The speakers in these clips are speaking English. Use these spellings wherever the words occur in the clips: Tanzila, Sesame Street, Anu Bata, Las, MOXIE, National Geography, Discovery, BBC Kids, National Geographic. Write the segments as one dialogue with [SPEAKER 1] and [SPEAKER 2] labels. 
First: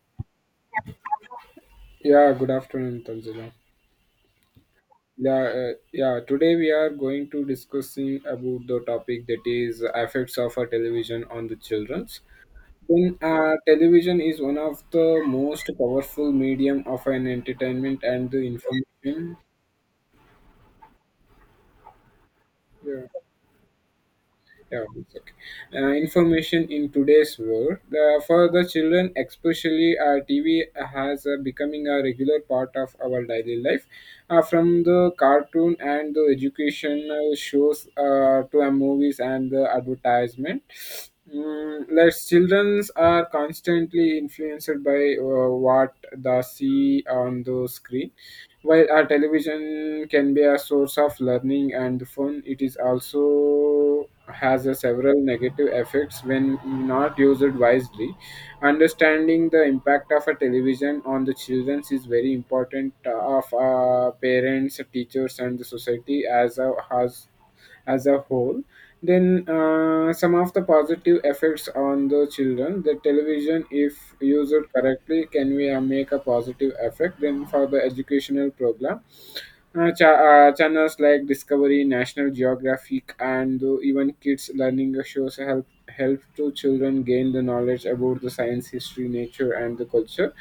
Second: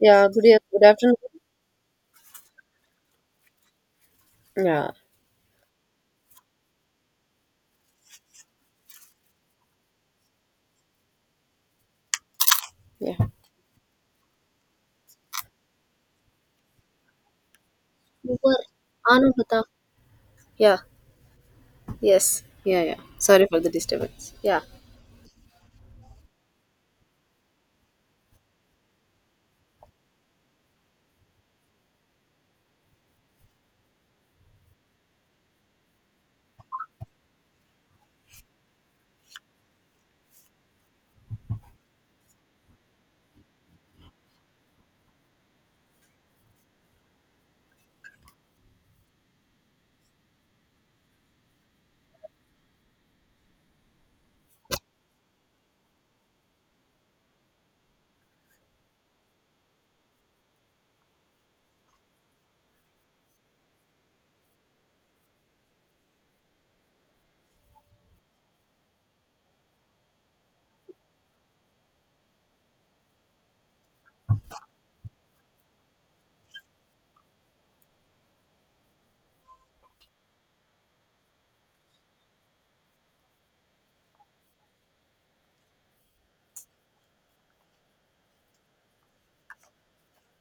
[SPEAKER 1] Good afternoon.
[SPEAKER 2] Yeah, good afternoon, Tanzila.
[SPEAKER 1] Yeah,
[SPEAKER 2] Yeah. Today we are going to discussing about the topic that is effects of a television on the childrens.
[SPEAKER 1] yeah,
[SPEAKER 2] Television is one of the most powerful medium of an entertainment and
[SPEAKER 1] Over.
[SPEAKER 2] the
[SPEAKER 1] Were Anu
[SPEAKER 2] information.
[SPEAKER 1] Bata. Yeah, yes. Yeah.
[SPEAKER 2] Yeah.
[SPEAKER 1] Sorry for the disturbance. Yeah.
[SPEAKER 2] Yeah, it's okay. Information in today's world for the children, especially TV has becoming a regular part of our daily life. From the cartoon and the educational shows to movies and the advertisement, like childrens are constantly influenced by what they see on the screen. While our television can be a source of learning and fun, it is also has a several negative effects when not used wisely. Understanding the impact of a television on the children is very important of parents, teachers, and the society as a has as a whole. Then some of the positive effects on the children, the television if used correctly can we make a positive effect. Then for the educational program, channels like Discovery, National Geographic, and even kids learning shows help to children gain the knowledge about the science, history, nature, and the culture.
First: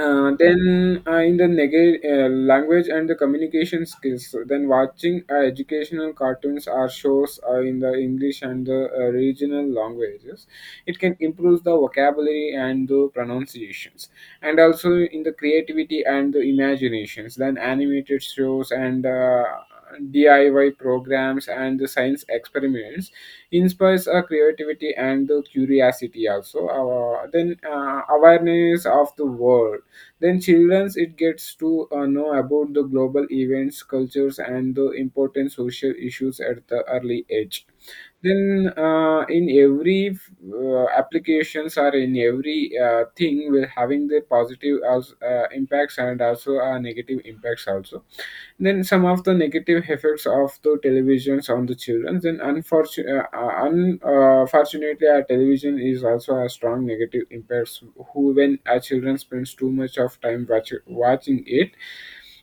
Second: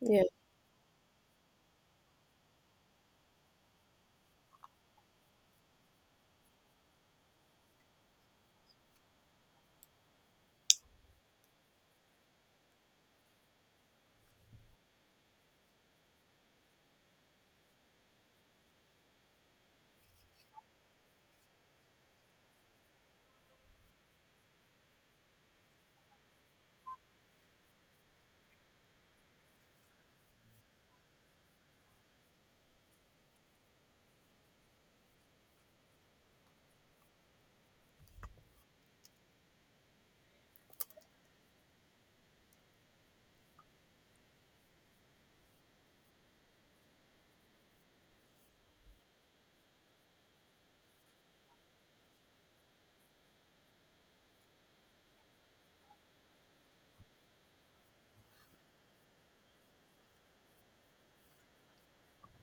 [SPEAKER 1] Yeah,
[SPEAKER 2] Then in the neg- Language and the communication skills. So, then watching educational cartoons or shows in the English and the regional languages, it can improve the vocabulary and the pronunciations. And also in the creativity and the imaginations, then animated shows and DIY programs and the science experiments inspires our creativity and the curiosity also. Then Awareness of the world, then childrens it gets to know about the global events, cultures, and the important social issues at the early age. Then In every applications or in every thing, we're having the positive as impacts and also negative impacts also. Then some of the negative effects of the televisions on the children, then unfortunately un- fortunately our television is also a strong negative impacts who when our children spends too much of time watching it.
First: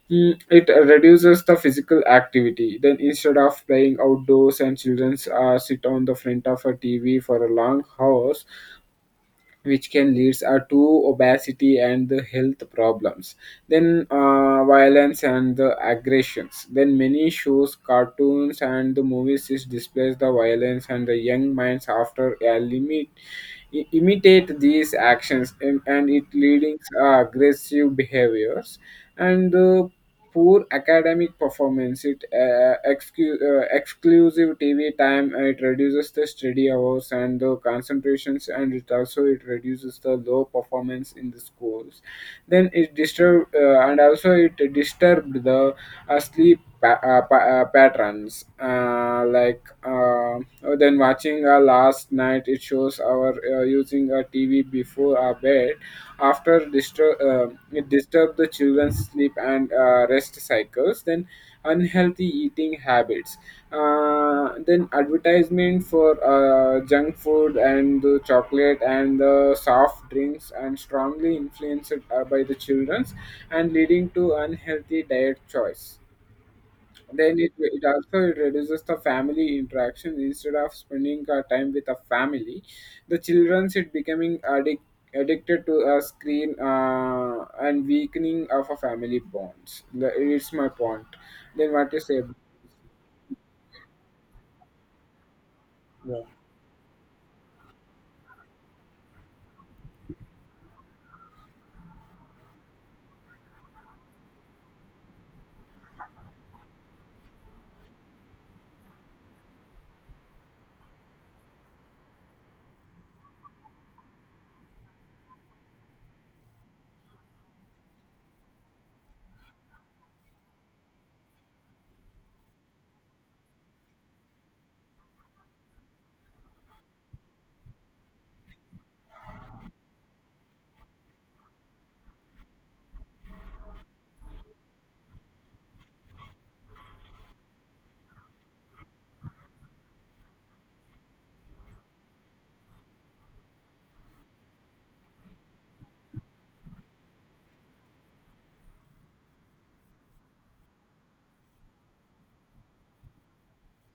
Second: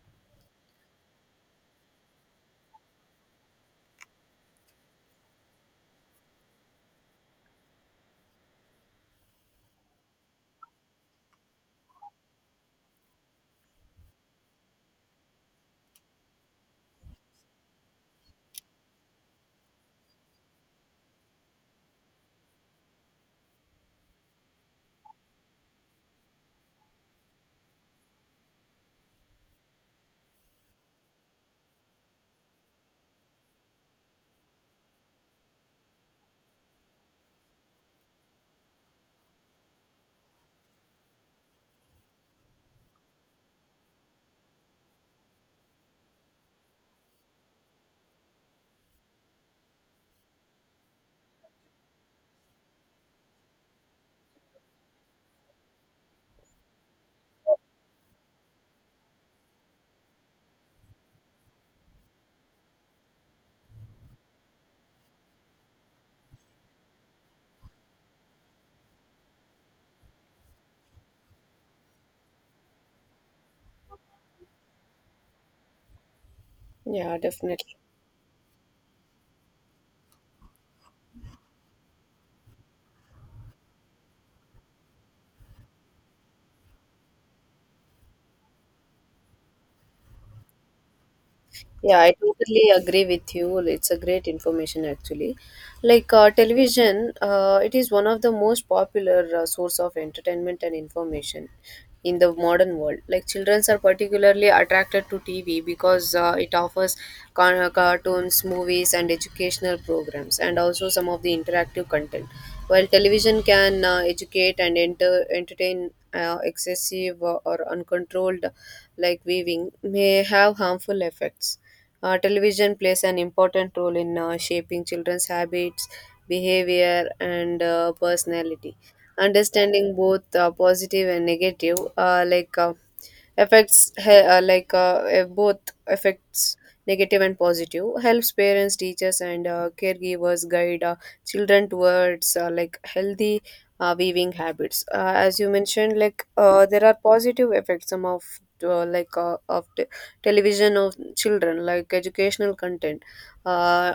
[SPEAKER 2] It reduces the physical activity. Then, instead of playing outdoors, and children sit on the front of a TV for a long hours, which can lead to obesity and the health problems. Then, violence and the aggressions. Then, many shows, cartoons, and the movies is displays the violence, and the young minds after a limit imitate these actions, and it leading aggressive behaviors and poor academic performance, it exclusive TV time, it reduces the study hours and the concentrations, and it also it reduces the low performance in the schools. Then it disturb and also it disturbed the sleep patterns. Then watching last night, it shows our using a TV before our bed. It disturb the children's sleep and rest cycles. Then unhealthy eating habits. Then advertisement for junk food and the chocolate and the soft drinks and strongly influenced by the childrens and leading to unhealthy diet choice.
[SPEAKER 1] yeah,
[SPEAKER 2] Then it,
[SPEAKER 1] definitely.
[SPEAKER 2] it also reduces the family interaction instead of spending time with a family. The children's it becoming addicted to a screen and weakening of a family bonds. It's my point. Then what
[SPEAKER 1] Yeah,
[SPEAKER 2] you
[SPEAKER 1] I
[SPEAKER 2] say?
[SPEAKER 1] totally agree with you. It's a great information actually.
[SPEAKER 2] Yeah,
[SPEAKER 1] Television, it is one of the most popular source of entertainment and information in the modern world. Like children are particularly attracted to TV because it offers cartoons, movies, and educational programs, and also some of the interactive content. While television can educate and entertain. Excessive or uncontrolled like weaving may have harmful effects. Television plays an important role in shaping children's habits, behavior, and personality. Understanding both positive and negative, affects he- like eh, both affects negative and positive, helps parents, teachers, and caregivers guide children towards healthy weaving habits. As you mentioned, there are positive effects. Some of uh, like uh, of t- television of children, like educational content. uh,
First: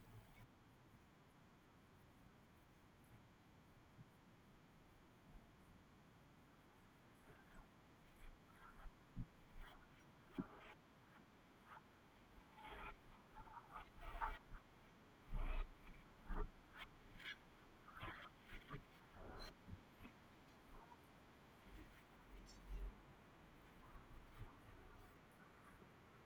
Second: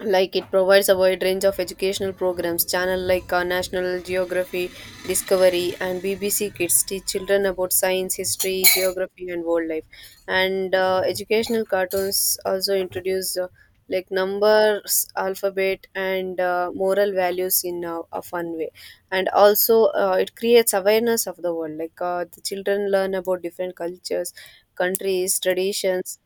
[SPEAKER 1] like it provides a wide range of educational programs. Channel national geography, discovery, and BBC kids teach children about science, history, geography, and wildlife. And educational cartoons also introduce numbers, alphabet, and moral values in a fun way. And also it creates awareness of the world. The children learn about different cultures, countries, traditions,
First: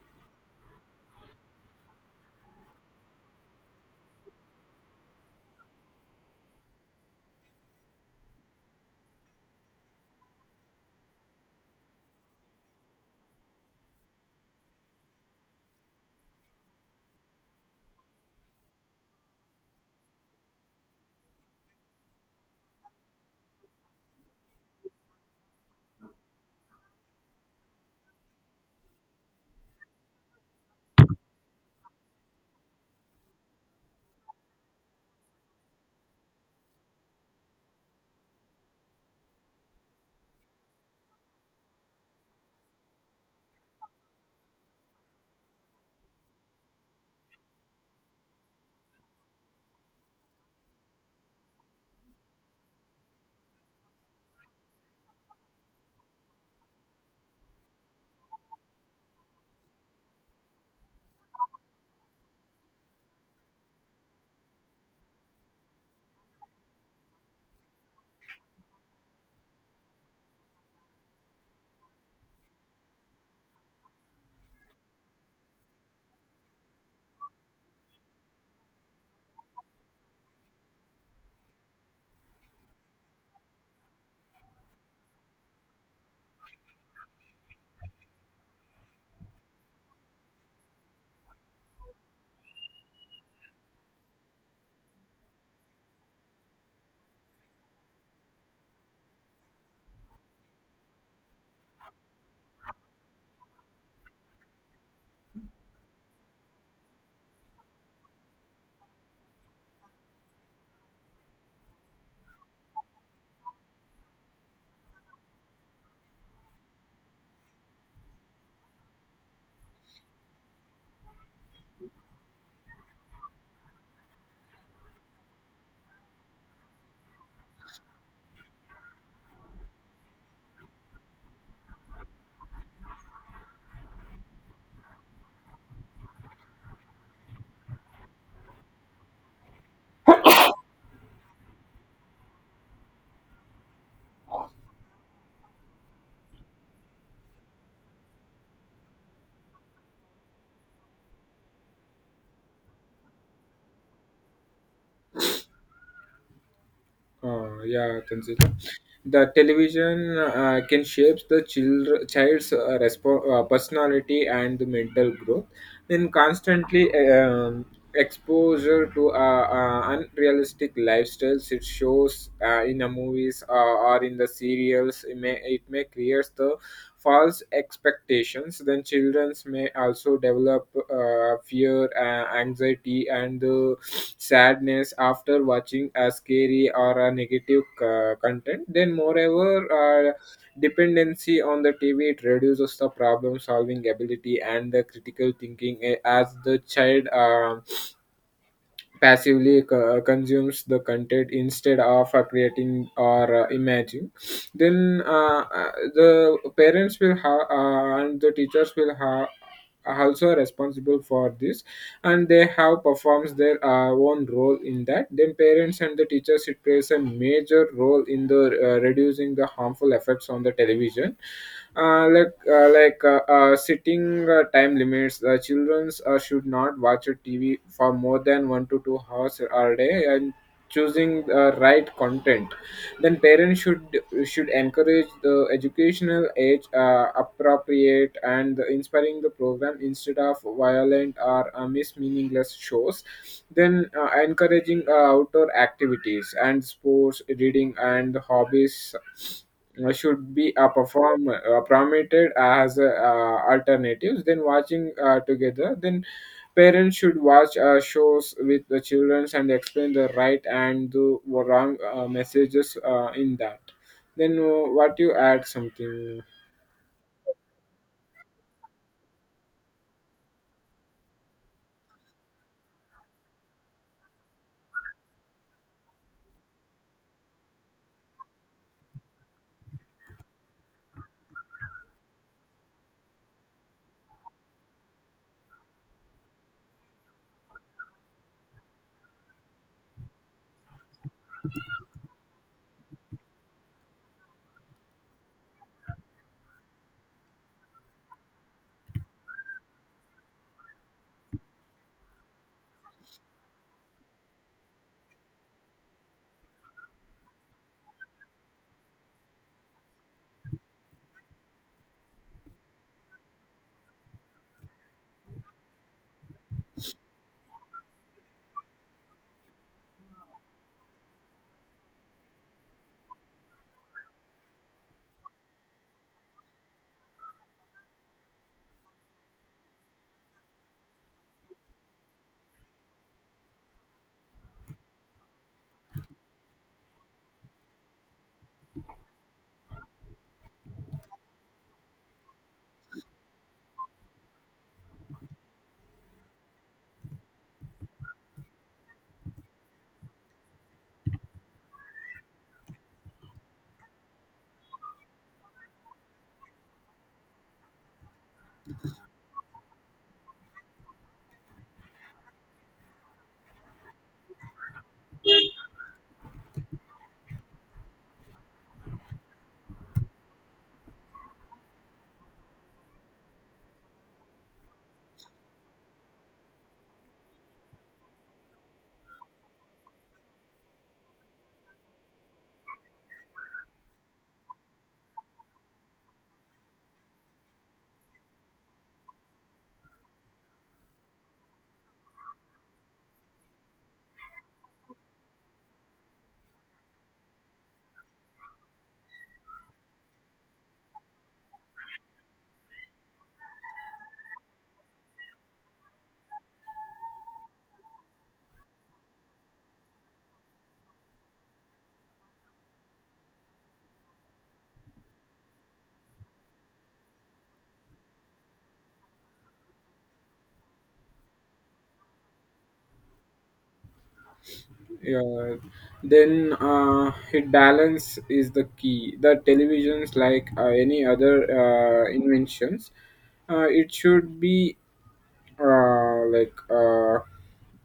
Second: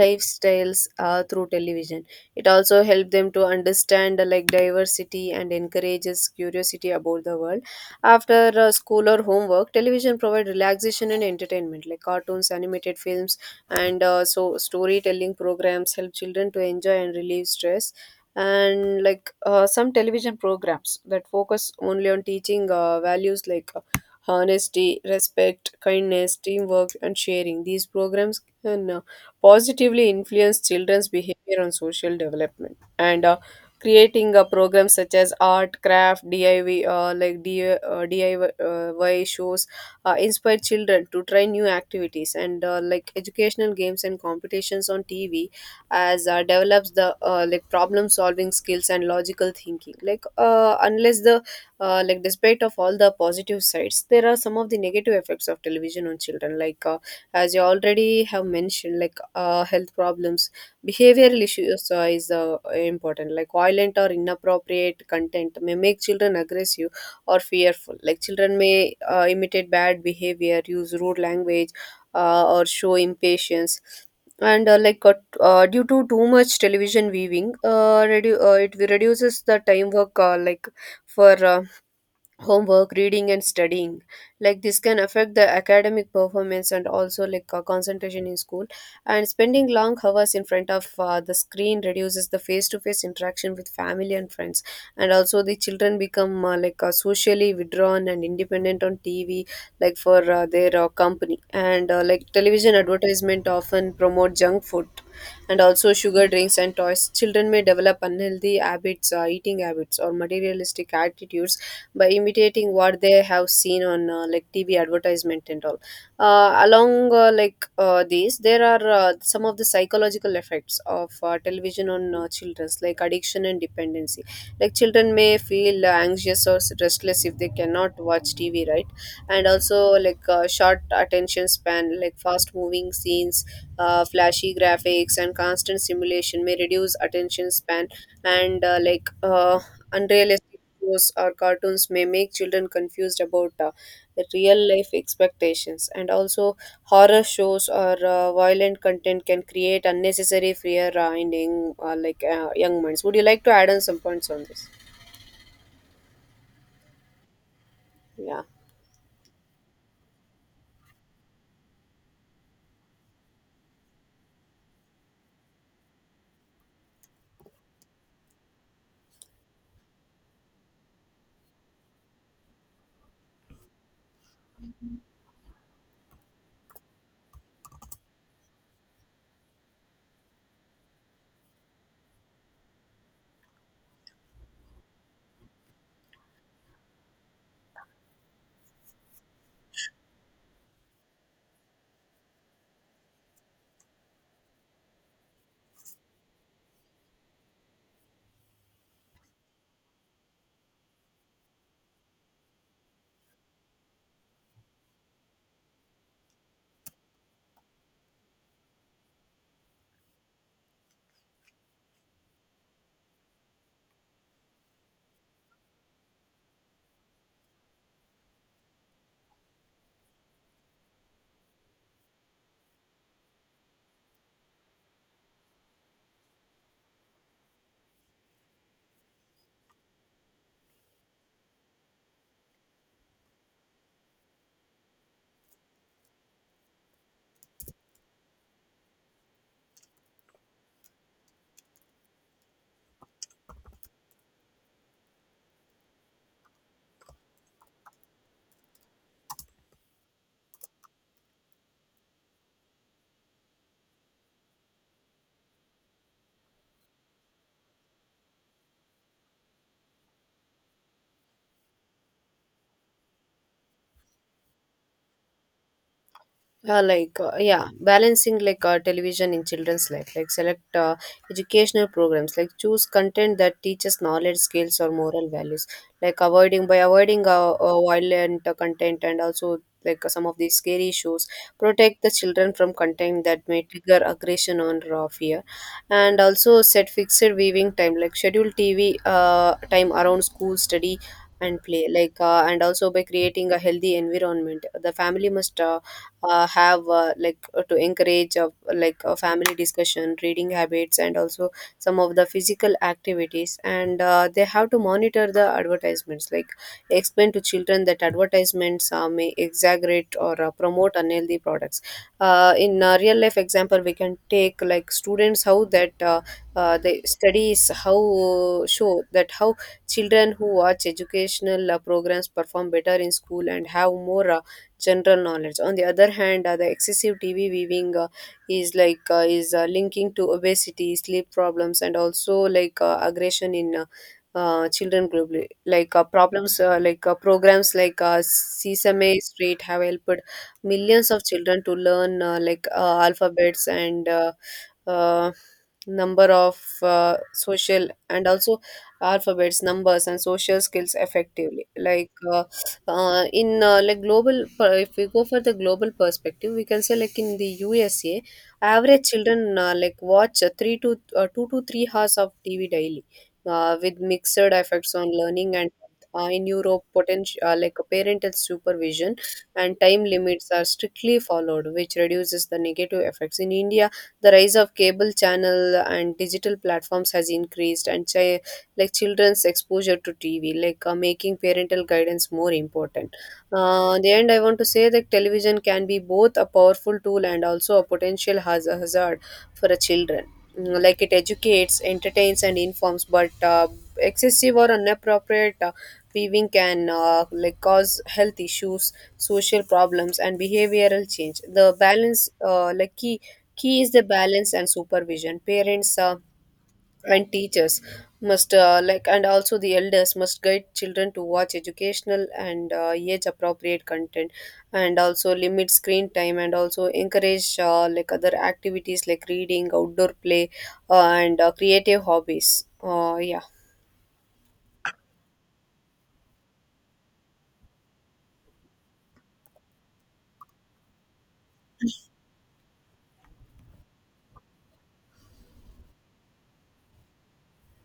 [SPEAKER 1] lifestyles through television. It also helped them to understand diversity and encourages curiosity about the world. After school or homework, television provide relaxation and entertainment, like cartoons, animated films, and storytelling programs help children to enjoy and relieve stress. And some television programs that focus only on teaching values like honesty, respect, kindness, teamwork, and sharing. These programs can positively influence children's behavior on social development. And creating programs such as art, craft, DIY, DIY shows inspire children to try new activities. And educational games and competitions on TV as develops the problem solving skills and logical thinking. Like unless the like Despite of all the positive sides, there are some of the negative effects of television on children, as you already have mentioned, like health problems, behavioral issues is important. Like violent or inappropriate content may make children aggressive or fearful. Like children may imitate bad behavior, use rude language, or show impatience. And like Due to too much television viewing, it reduces the time work, like for homework, reading, and studying. Like this can affect the academic performance and also concentration in school. And spending long hours in front of the screen reduces the face-to-face interaction with family and friends. And also the children become socially withdrawn and independent on TV for their company. And like Television advertisement often promote junk food and also sugar drinks and toys. Children may develop unhealthy habits, eating habits, or materialistic attitudes by imitating what they have seen on TV advertisement and all. Along like These, there are some of the psychological effects of television on children's, like addiction and dependency. Like children may feel anxious or restless if they cannot watch TV right. And also, short attention span. Like fast moving scenes, flashy graphics, and constant simulation may reduce attention span. And like Unrealistic shows or cartoons may make children confused about real life expectations. And also, horror shows or violent content can create unnecessary fear in young, young minds. Would you like to add on some points on this?
[SPEAKER 2] yeah,
[SPEAKER 1] Yeah.
[SPEAKER 2] Tanzila. The television can shape the children, child's personality and the mental growth. Then constantly exposure to unrealistic lifestyles, it shows in the movies or in the serials, it may create the false expectations. Then children may also develop fear, anxiety, and sadness after watching a scary or a negative content. Then moreover, dependency on the TV, it reduces the problem solving ability and the critical thinking as the child passively consumes the content instead of creating or imagining. The parents will have and the teachers will have also responsible for this, and they have performs their own role in that. Then parents and the teachers it plays a major role in the reducing the harmful effects on the television. Sitting time limits. Children should not watch a TV for more than 1 to 2 hours a day, and choosing the right content. Then parents should encourage the educational age appropriate and inspiring the program instead of violent or mis meaningless shows. Then encouraging outdoor activities and sports, reading and hobbies should be perform promoted as alternatives. Then watching together, then parents should watch shows with the children and explain the right and the wrong messages in that. Then what you add something.
[SPEAKER 1] Yeah, balancing television in children's life. Like select educational programs. Like choose content that teaches knowledge, skills, or moral values. Like avoiding by avoiding violent content and also some of these scary shows, protect the children from content that may trigger aggression or fear. And also set fixed viewing time, like schedule TV time around school, study, and play. And also by creating a healthy environment, the family must have to encourage a family discussion, reading habits, and also some of the physical activities. And they have to monitor the advertisements. Like explain to children that advertisements may exaggerate or promote unhealthy products. In real life example, we can take, like, students, how that the studies how show that how children who watch educational programs perform better in school and have more general knowledge. On the other hand, the excessive TV viewing is linking to obesity, sleep problems, and also aggression in children globally. Like problems, like Programs like Sesame Street have helped millions of children to learn alphabets and uh, number of social and also alphabets, numbers, and social skills effectively. Like in like global per- If we go for the global perspective, we can say, like, in the USA, average children watch 3 to 2 to 3 hours of TV daily, with mixed effects on learning. And in Europe, potential parental supervision and time limits are strictly followed, which reduces the negative effects. In India, the rise of cable channel and digital platforms has increased and chi like children's exposure to TV, making parental guidance more important. In the end, I want to say that television can be both a powerful tool and also a potential hazard for a children. Mm. Like it educates, entertains, and informs, but excessive or inappropriate viewing can cause health issues, social problems, and behavioral change. The balance, like key key is the balance and supervision. Parents and teachers must and also the elders must guide children to watch educational and age appropriate content, and also limit screen time, and also encourage other activities like reading, outdoor play, and creative hobbies. Yeah.
[SPEAKER 2] Yeah. then It balance is the key. The televisions like any other inventions, it should be uh, like uh,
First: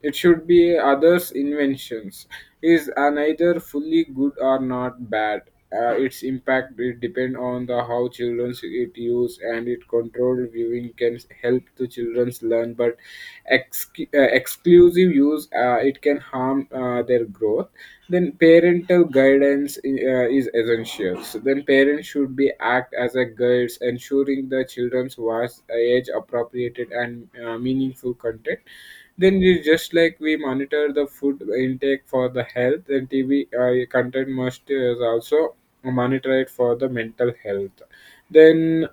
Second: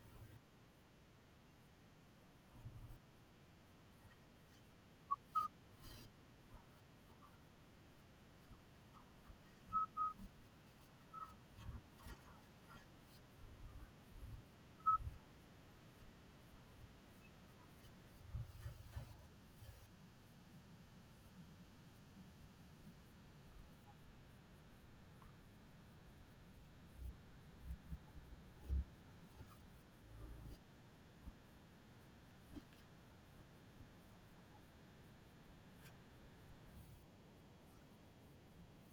[SPEAKER 2] it should be others' inventions. Is are neither fully good or not bad. Its impact it depend on the how children it use, and it controlled viewing can help the children's learn, but exclusive use it can harm their growth. Then parental guidance is essential. So then parents should be act as a guides, ensuring the children's was age appropriated and meaningful content. Then you just like we monitor the food intake for the health, then TV content must is also monitor it for the mental health. Then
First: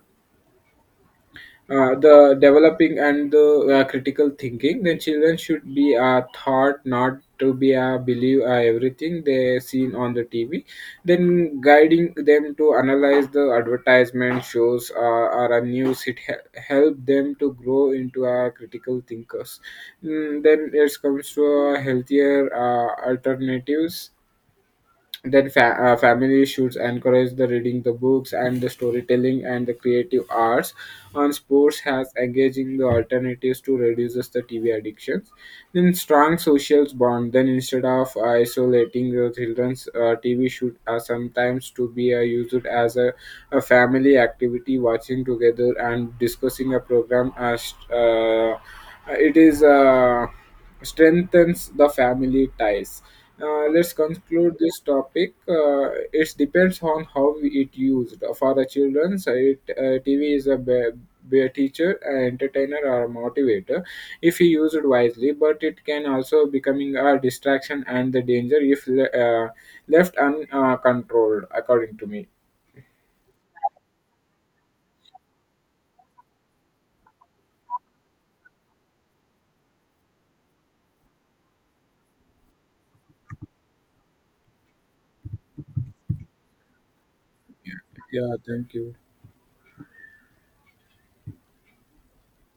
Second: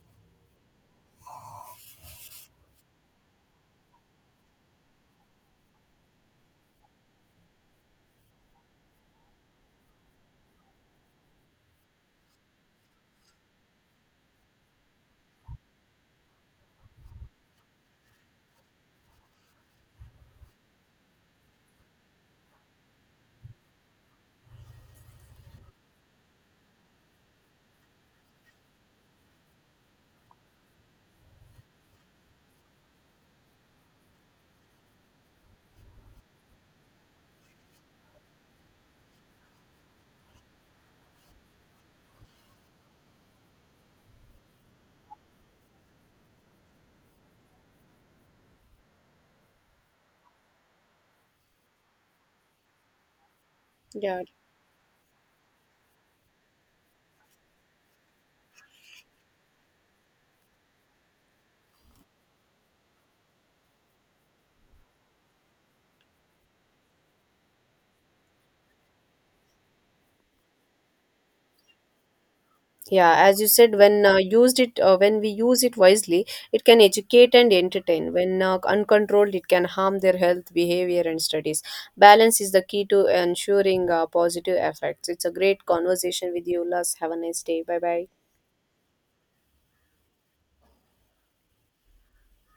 [SPEAKER 2] the developing and the critical thinking, then children should be taught not to be believe everything they seen on the TV. Then guiding them to analyze the advertisement shows or a news help them to grow into a critical thinkers. Then it comes to healthier alternatives, then families should encourage the reading the books and the storytelling and the creative arts on sports has engaging the alternatives to reduces the TV addictions. Then strong social bond. Then instead of isolating the children's, TV should sometimes to be used as a family activity, watching together and discussing a program. As it is strengthens the family ties. Let's
[SPEAKER 1] Yeah.
[SPEAKER 2] conclude this topic. It depends on how it used. For the children, so it, TV be a teacher, an entertainer, or a motivator if used wisely, but it can also becoming a distraction and the danger if left uncontrolled, according to me.
[SPEAKER 1] Yeah, as you said, when when we use it wisely, it can educate and entertain. When uncontrolled, it can harm their health, behavior, and studies. Balance is the key to ensuring positive effects. It's a great conversation with you, Las. Have a nice day. Bye bye.
[SPEAKER 2] Yeah, thank you.